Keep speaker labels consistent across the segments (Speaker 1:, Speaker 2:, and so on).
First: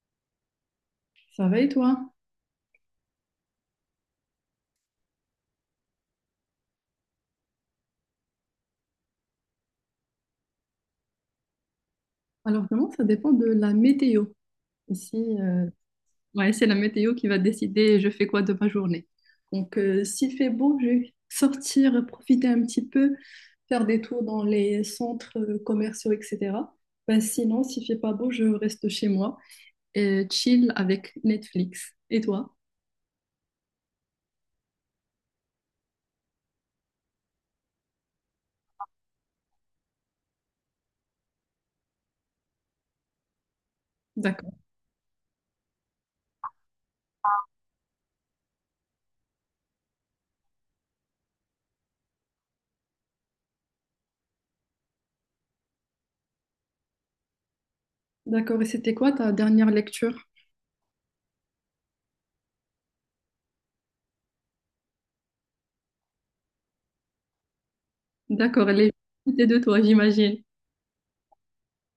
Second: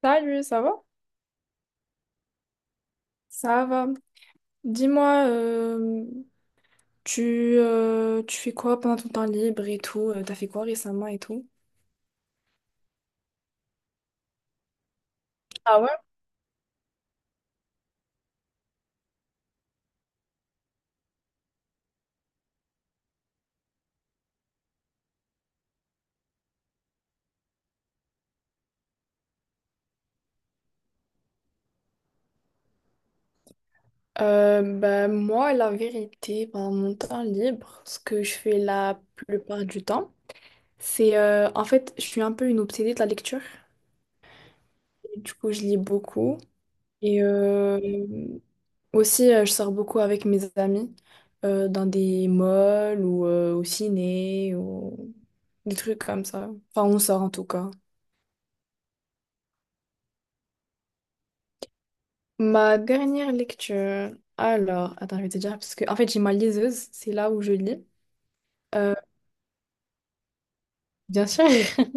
Speaker 1: Salut, ça va?
Speaker 2: Ça va et toi?
Speaker 1: Ça va. Dis-moi, tu fais quoi pendant ton temps libre et tout? T'as fait quoi récemment et tout?
Speaker 2: Alors vraiment, ça dépend de la météo. Ici,
Speaker 1: Ah ouais?
Speaker 2: ouais, c'est la météo qui va décider je fais quoi de ma journée. Donc, s'il fait beau, je vais sortir, profiter un petit peu, faire des tours dans les centres commerciaux, etc. Ben, sinon, s'il fait pas beau, je reste chez moi et chill avec Netflix. Et toi?
Speaker 1: Ben, moi, la vérité, pendant mon temps libre, ce que je fais la plupart du temps, en fait, je suis un peu une obsédée de la lecture.
Speaker 2: D'accord.
Speaker 1: Et du coup, je lis beaucoup. Et aussi, je sors beaucoup avec mes amis dans des malls ou au ciné ou des trucs comme ça. Enfin, on sort en tout cas.
Speaker 2: D'accord. Et c'était quoi ta dernière lecture?
Speaker 1: Ma dernière lecture. Alors, attends, je vais te dire, parce que en fait, j'ai ma liseuse, c'est là où je lis.
Speaker 2: D'accord. Elle est
Speaker 1: Euh,
Speaker 2: à côté de toi, j'imagine.
Speaker 1: Bien sûr.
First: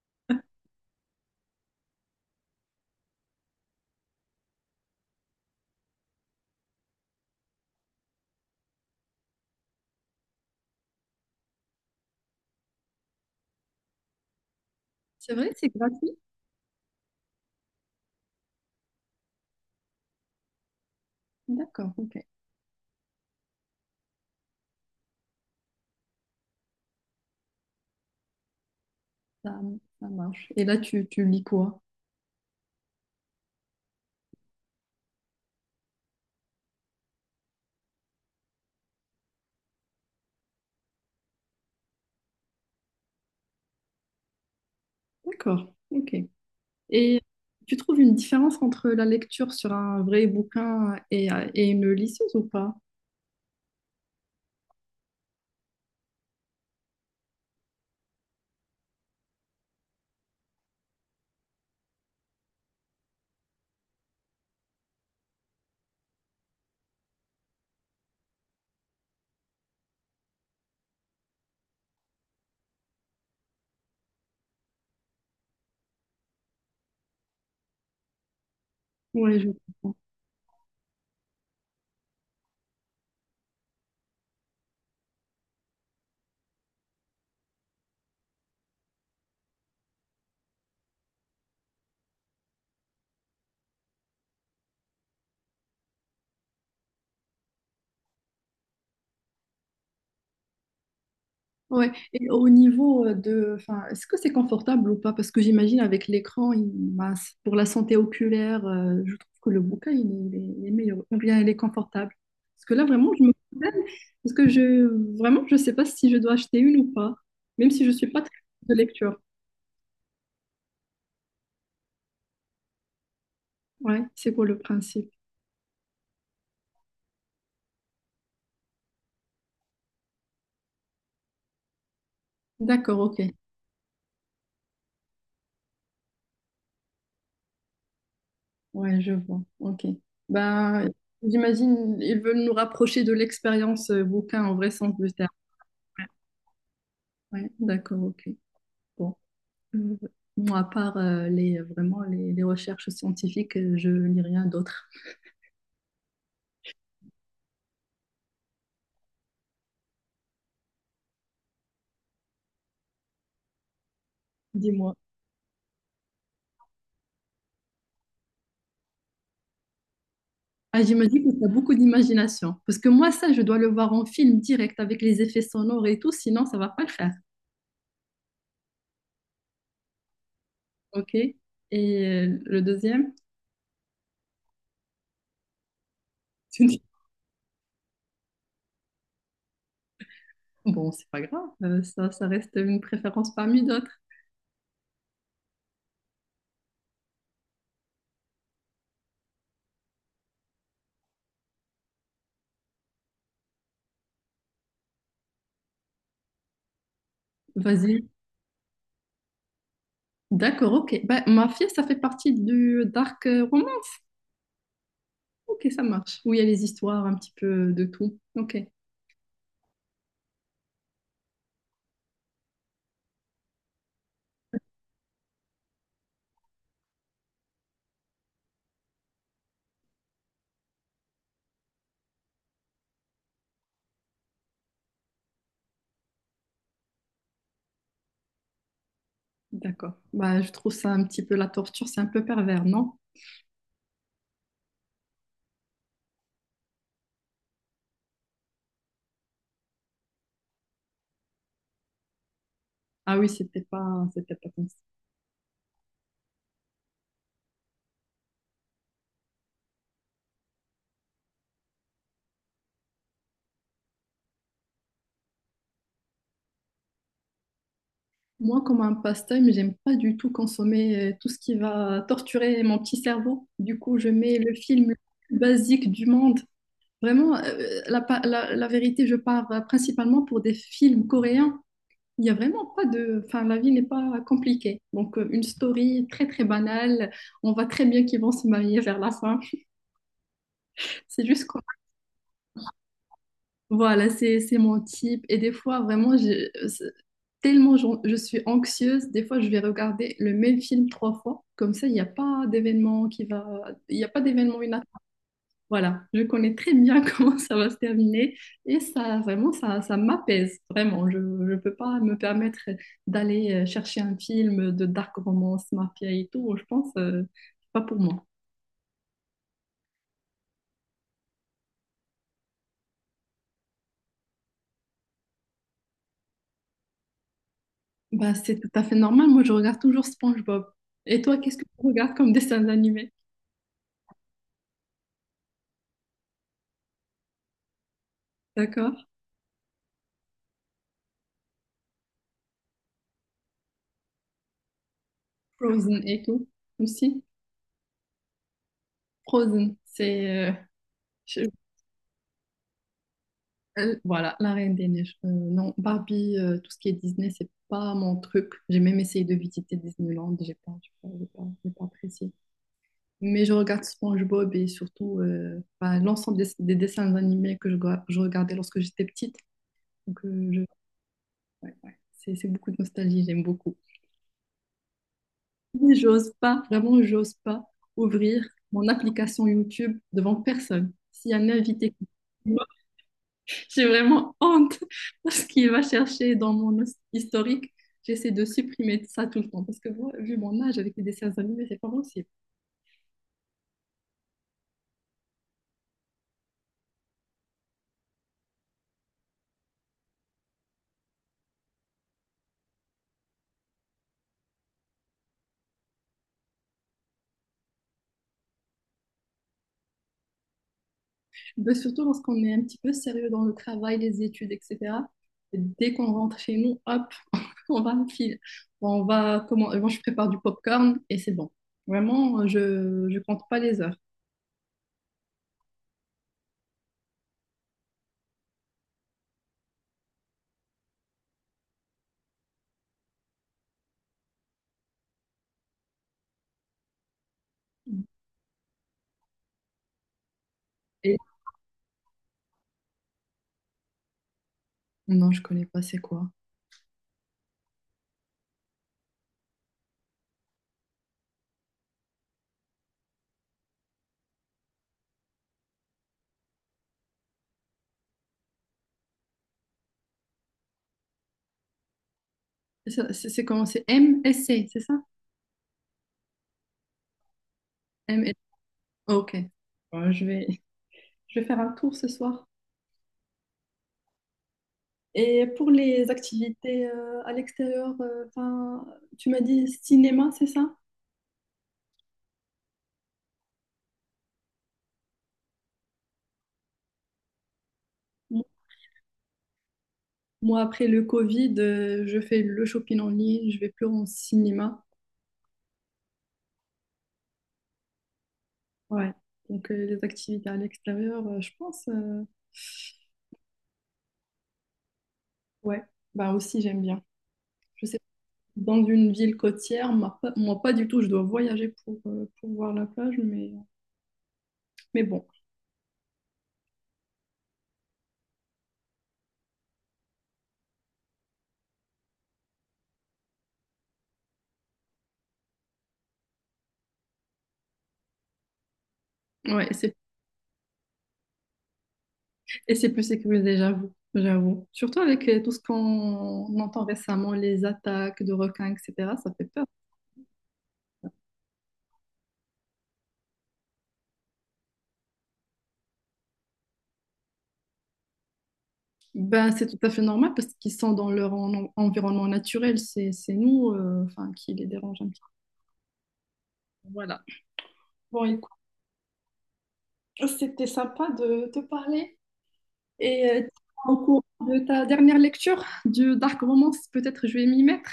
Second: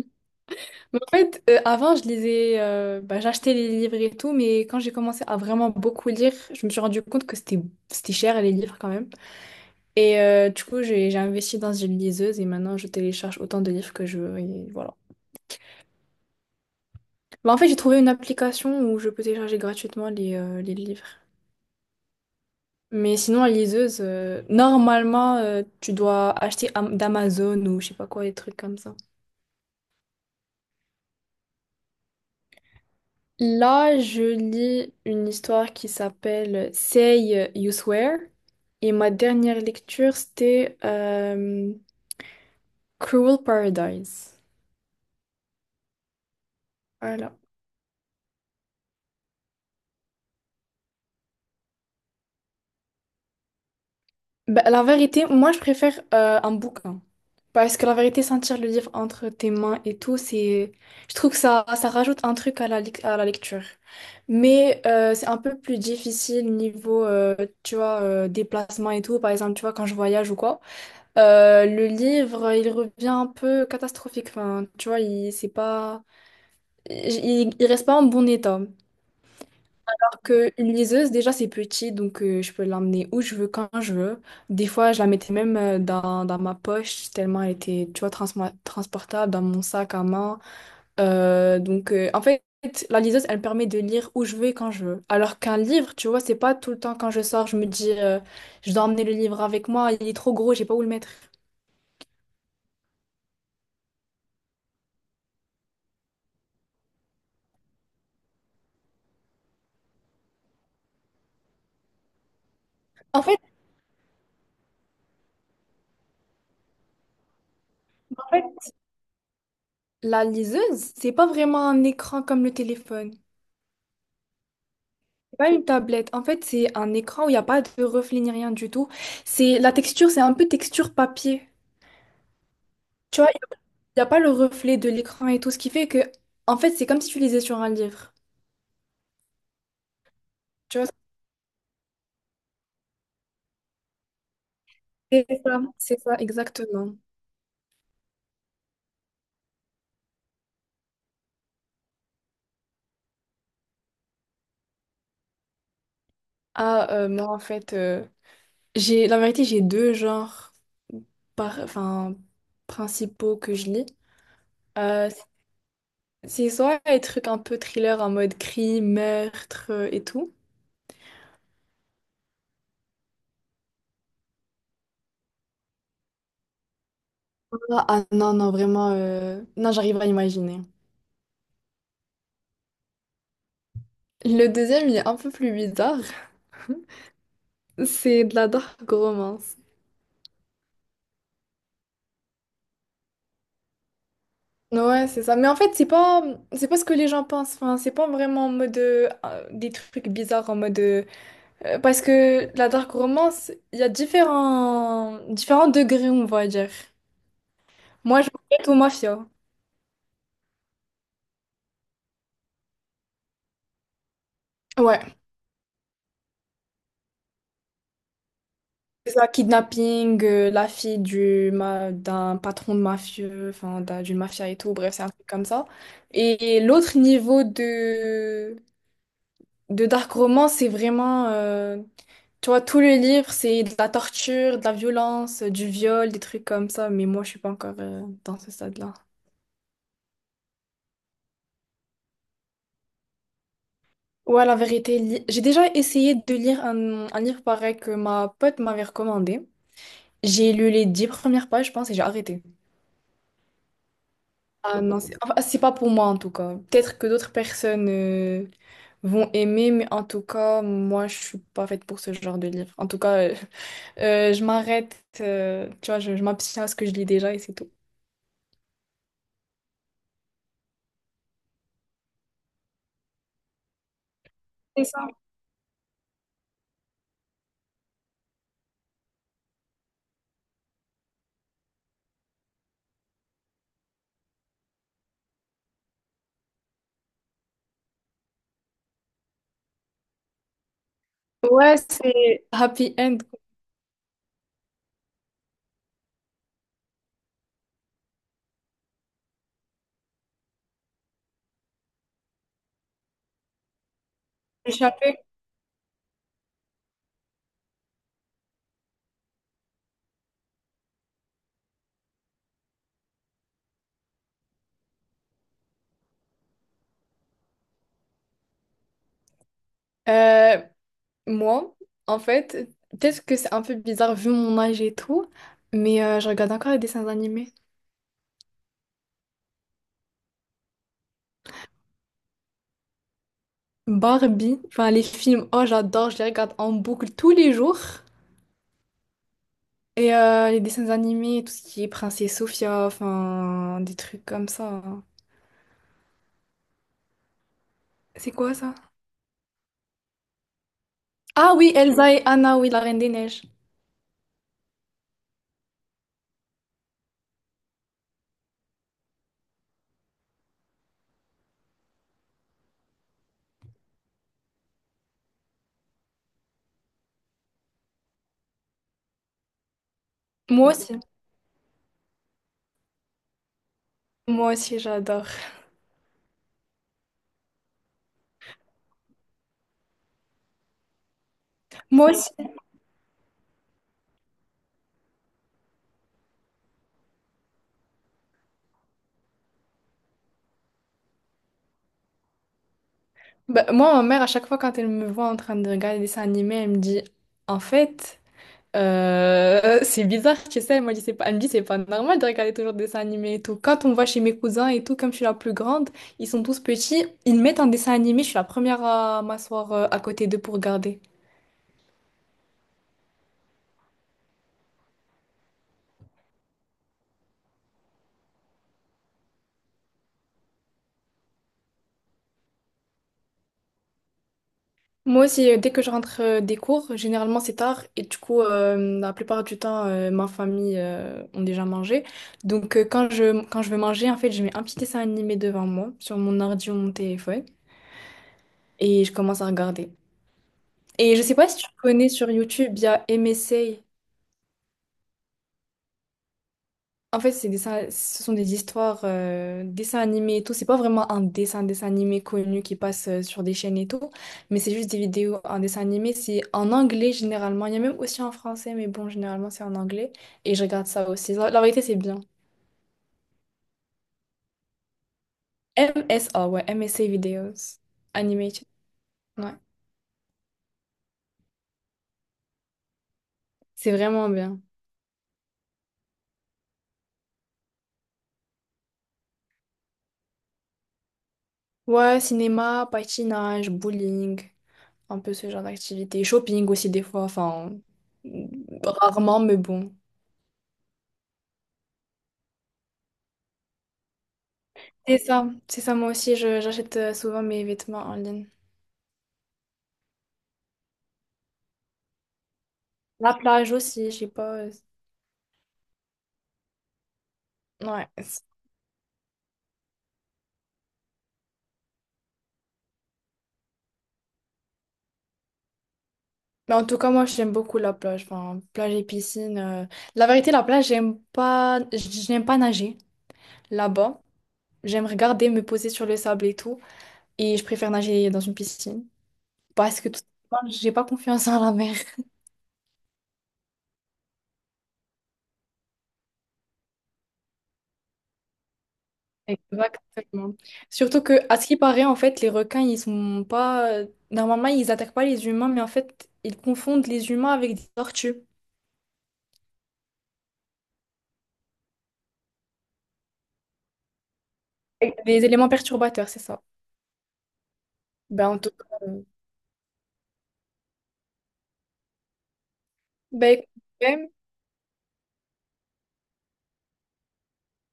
Speaker 1: Mais en fait, avant, je lisais, bah, j'achetais les livres et tout, mais quand j'ai commencé à vraiment beaucoup lire, je me suis rendu compte que c'était cher les livres quand même. Et du coup, j'ai investi dans une liseuse et maintenant je télécharge autant de livres que je veux. Et voilà.
Speaker 2: C'est vrai, c'est gratuit?
Speaker 1: Bah, en fait, j'ai trouvé une application où je peux télécharger gratuitement les livres.
Speaker 2: D'accord, ok.
Speaker 1: Mais sinon, la liseuse, normalement, tu dois acheter d'Amazon ou je sais pas quoi, des trucs comme ça.
Speaker 2: Ça, ça marche. Et là, tu lis quoi?
Speaker 1: Là, je lis une histoire qui s'appelle Say You Swear. Et ma dernière lecture, c'était Cruel Paradise.
Speaker 2: D'accord, ok. Et
Speaker 1: Voilà.
Speaker 2: tu trouves une différence entre la lecture sur un vrai bouquin et une liseuse ou pas?
Speaker 1: Ben, la vérité, moi je préfère un bouquin. Parce que la vérité, sentir le livre entre tes mains et tout, c'est. Je trouve que ça rajoute un truc à la lecture. Mais c'est un peu plus difficile niveau, tu vois, déplacement et tout. Par exemple, tu vois, quand je voyage ou quoi. Le livre, il revient un peu catastrophique. Enfin, tu vois, c'est pas. Il reste pas en bon état
Speaker 2: Ouais, je comprends.
Speaker 1: que une liseuse, déjà, c'est petit, donc je peux l'emmener où je veux, quand je veux. Des fois, je la mettais même dans ma poche, tellement elle était, tu vois, transportable, dans mon sac à main. Donc, en fait, la liseuse, elle me permet de lire où je veux et quand je veux. Alors qu'un livre, tu vois, c'est pas tout le temps quand je sors, je me dis, je dois emmener le livre avec moi, il est trop gros, j'ai pas où le mettre.
Speaker 2: Ouais. Et au niveau de, enfin, est-ce que c'est confortable ou pas? Parce que j'imagine avec l'écran, ben, pour la santé oculaire, je trouve que le bouquin, il est meilleur. Ou bien il est confortable. Parce que là, vraiment, je
Speaker 1: En
Speaker 2: me
Speaker 1: fait,
Speaker 2: problème. Parce que je, vraiment, je sais pas si je dois acheter une ou pas. Même si je suis pas très
Speaker 1: en fait,
Speaker 2: de lecture.
Speaker 1: la liseuse, c'est pas vraiment un écran comme le téléphone.
Speaker 2: Ouais, c'est pour le principe?
Speaker 1: Pas une tablette. En fait, c'est un écran où il n'y a pas de reflet ni rien du tout. C'est la texture, c'est un peu texture papier.
Speaker 2: D'accord,
Speaker 1: Tu vois,
Speaker 2: ok.
Speaker 1: il n'y a pas le reflet de l'écran et tout, ce qui fait que, en fait, c'est comme si tu lisais sur un livre.
Speaker 2: Ouais, je vois. Ok.
Speaker 1: Tu vois,
Speaker 2: Ben, j'imagine ils veulent nous rapprocher de l'expérience bouquin en vrai sens du terme.
Speaker 1: c'est
Speaker 2: Ouais,
Speaker 1: ça, exactement.
Speaker 2: ouais, d'accord, ok. Bon. Euh, moi, à part les les recherches scientifiques, je lis rien d'autre.
Speaker 1: Ah, moi, en fait, j'ai, la vérité, j'ai deux genres enfin, principaux que je lis.
Speaker 2: Dis-moi.
Speaker 1: Euh, c'est soit les trucs un peu thriller en mode crime, meurtre et tout.
Speaker 2: Ah, j'imagine que tu as beaucoup d'imagination. Parce que moi, ça, je dois le voir en film direct avec les effets sonores et tout, sinon ça va pas le faire.
Speaker 1: Ah ah, non, non, vraiment, non, j'arrive à imaginer.
Speaker 2: Ok? Et le deuxième?
Speaker 1: Le deuxième, il est un peu plus bizarre. C'est de la dark romance.
Speaker 2: Bon, c'est pas grave, ça, ça reste une préférence parmi d'autres.
Speaker 1: Ouais, c'est ça. Mais en fait, c'est pas ce que les gens pensent. Enfin, c'est pas vraiment en mode des trucs bizarres en mode parce que la dark romance, il y a différents degrés, on va dire.
Speaker 2: Vas-y.
Speaker 1: Moi, je m'arrête au mafia.
Speaker 2: D'accord, ok. Bah, Mafia, ça fait partie du dark roman.
Speaker 1: Ouais,
Speaker 2: Ok, ça marche. Où il y a les histoires, un petit peu de tout. Ok,
Speaker 1: c'est ça, kidnapping, la fille du d'un patron de mafieux, enfin d'une mafia et tout, bref, c'est un truc comme ça. Et l'autre niveau de dark romance, c'est vraiment, tu vois, tout le livre, c'est de la torture, de la violence, du viol, des trucs comme ça, mais moi, je suis pas encore dans ce stade-là.
Speaker 2: d'accord. Bah, je trouve ça un petit peu la torture, c'est un peu pervers, non?
Speaker 1: Ouais, la vérité, j'ai déjà essayé de lire un livre pareil que ma pote m'avait recommandé. J'ai lu les 10 premières pages, je pense, et j'ai arrêté.
Speaker 2: Ah oui, c'était pas comme ça.
Speaker 1: Ah non, c'est enfin, c'est pas pour moi en tout cas. Peut-être que d'autres personnes vont aimer, mais en tout cas, moi, je suis pas faite pour ce genre de livre. En tout cas, je m'arrête, tu vois, je m'abstiens à ce que je lis déjà et c'est tout.
Speaker 2: Moi, comme un passe-temps, j'aime pas du tout consommer tout ce qui va torturer mon petit cerveau. Du coup, je mets le
Speaker 1: C'est
Speaker 2: film le
Speaker 1: ça.
Speaker 2: plus basique du monde. Vraiment, la vérité, je pars principalement pour des films coréens. Il y a vraiment pas de... Enfin, la vie n'est pas compliquée. Donc, une story très, très banale. On voit très bien qu'ils vont se marier vers la fin. C'est juste quoi.
Speaker 1: Ouais, c'est Happy end.
Speaker 2: Voilà, c'est mon type. Et des fois, vraiment, tellement je suis anxieuse, des fois, je vais regarder le même film trois fois. Comme ça, il n'y a pas d'événement qui va... Il n'y a pas d'événement.
Speaker 1: Échappé.
Speaker 2: Voilà, je connais très bien comment ça va se terminer et ça, vraiment, ça m'apaise, vraiment. Je ne peux pas me permettre d'aller chercher un film de dark romance, mafia et tout. Je pense, c'est pas pour moi.
Speaker 1: Euh, Moi, en fait, peut-être que c'est un peu bizarre vu mon âge et tout, mais je regarde encore les dessins animés.
Speaker 2: Bah, c'est tout à fait normal. Moi, je regarde toujours SpongeBob. Et toi, qu'est-ce que tu regardes comme dessin animé?
Speaker 1: Barbie, enfin les films, oh j'adore, je les regarde en boucle tous les jours.
Speaker 2: D'accord?
Speaker 1: Et les dessins animés, tout ce qui est Princesse Sophia, enfin des trucs comme ça.
Speaker 2: Frozen et tout aussi.
Speaker 1: C'est quoi ça?
Speaker 2: Frozen, c'est, euh, je-
Speaker 1: Ah oui, Elsa et Anna, oui, la Reine des Neiges.
Speaker 2: Voilà, La Reine des Neiges. Non, Barbie, tout ce qui est Disney, c'est pas mon truc. J'ai même essayé de visiter Disneyland, j'ai pas apprécié. Mais je regarde SpongeBob et surtout bah, l'ensemble des dessins animés que je regardais lorsque j'étais petite. Donc,
Speaker 1: Moi aussi,
Speaker 2: ouais, ouais. C'est beaucoup de nostalgie, j'aime beaucoup.
Speaker 1: moi aussi j'adore.
Speaker 2: Mais j'ose pas, vraiment, j'ose pas ouvrir mon application YouTube devant personne. S'il y a un invité.
Speaker 1: Moi aussi.
Speaker 2: J'ai vraiment honte parce qu'il va chercher dans historique. J'essaie de supprimer ça tout le temps parce que moi, vu mon âge avec les dessins animés, c'est pas possible.
Speaker 1: Bah, moi, ma mère, à chaque fois, quand elle me voit en train de regarder des dessins animés, elle me dit, en fait, c'est bizarre, tu sais, elle m'a dit, c'est pas... elle me dit, c'est pas normal de regarder toujours des dessins animés et tout. Quand on va chez mes cousins et tout, comme je suis la plus grande, ils sont tous petits, ils mettent un dessin animé, je suis la première à m'asseoir à côté d'eux pour regarder.
Speaker 2: Mais surtout lorsqu'on est un petit peu sérieux dans le travail, les études, etc. Dès qu'on rentre chez nous, hop, on va me filer. Bon, on va comment. Moi, je prépare du popcorn et c'est bon. Vraiment, je compte pas les heures.
Speaker 1: Moi aussi, dès que je rentre des cours, généralement c'est tard et du coup, la plupart du temps, ma famille ont déjà mangé. Donc, quand je veux manger, en fait, je mets un petit dessin animé devant moi, sur mon ordi ou mon téléphone, et je commence à regarder. Et
Speaker 2: Et
Speaker 1: je sais pas si tu connais sur YouTube, il y a MSA.
Speaker 2: non, je connais pas. C'est quoi?
Speaker 1: En fait, c'est des ce sont des histoires, dessins animés et tout. C'est pas vraiment un dessin animé connu qui passe sur des chaînes et tout, mais c'est juste des vidéos en dessin animé. C'est en anglais généralement. Il y a même aussi en français, mais bon, généralement c'est en anglais. Et je regarde ça aussi. La vérité, c'est bien.
Speaker 2: Ça, c'est comment? C'est MSC, c'est ça?
Speaker 1: M S MSA, ouais, M S MSA Videos.
Speaker 2: M S
Speaker 1: Animated.
Speaker 2: MSC. Ok.
Speaker 1: Ouais,
Speaker 2: Bon, je vais faire un tour ce soir.
Speaker 1: c'est vraiment bien.
Speaker 2: Et pour les activités à l'extérieur, 'fin, tu m'as dit cinéma, c'est ça?
Speaker 1: Ouais, cinéma, patinage, bowling, un peu ce genre d'activité. Shopping aussi des fois, enfin,
Speaker 2: Mo-
Speaker 1: rarement, mais bon.
Speaker 2: Moi, après le Covid, je fais le shopping en ligne, je vais plus en cinéma.
Speaker 1: C'est ça, moi aussi, j'achète souvent mes vêtements en ligne.
Speaker 2: Ouais. Donc, les activités à l'extérieur, je pense,
Speaker 1: La plage aussi, je sais pas.
Speaker 2: ouais, bah aussi, j'aime bien. Je sais,
Speaker 1: Ouais.
Speaker 2: dans une ville côtière, moi, pas du tout, je dois voyager pour voir la plage, mais bon,
Speaker 1: Mais en tout cas, moi, j'aime beaucoup la plage. Enfin, plage et piscine. La vérité, la plage, j'aime pas, j'aime pas nager là-bas. J'aime regarder, me poser sur le sable et tout. Et je préfère nager dans une piscine.
Speaker 2: ouais, c'est.
Speaker 1: Parce que tout simplement, j'ai pas confiance en la mer.
Speaker 2: Et c'est plus sécurisé, j'avoue, j'avoue. Surtout avec tout ce qu'on entend récemment, les attaques de requins, etc., ça fait peur.
Speaker 1: Exactement. Surtout que, à ce qui paraît, en fait, les requins, ils sont pas. Normalement, ils attaquent pas les humains, mais en fait, ils confondent les humains avec des tortues.
Speaker 2: Ben, c'est tout à fait normal parce qu'ils sont dans leur environnement naturel. C'est nous, enfin, qui les dérange un petit
Speaker 1: Des éléments perturbateurs, c'est ça.
Speaker 2: peu. Voilà. Bon,
Speaker 1: Ben,
Speaker 2: écoute,
Speaker 1: en tout cas,
Speaker 2: c'était sympa de te parler. Et
Speaker 1: ben, écoute,
Speaker 2: au cours
Speaker 1: même,
Speaker 2: de ta dernière lecture du Dark Romance, peut-être je vais m'y mettre.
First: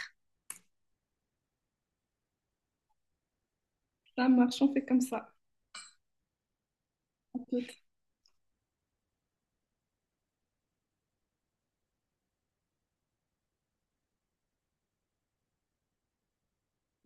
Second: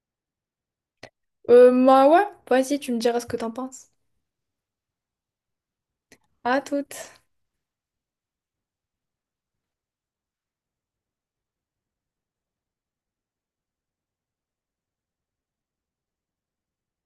Speaker 1: moi, ouais, vas-y, tu me diras ce que t'en penses.
Speaker 2: Ça marche, on fait comme ça.
Speaker 1: À toutes.
Speaker 2: On peut-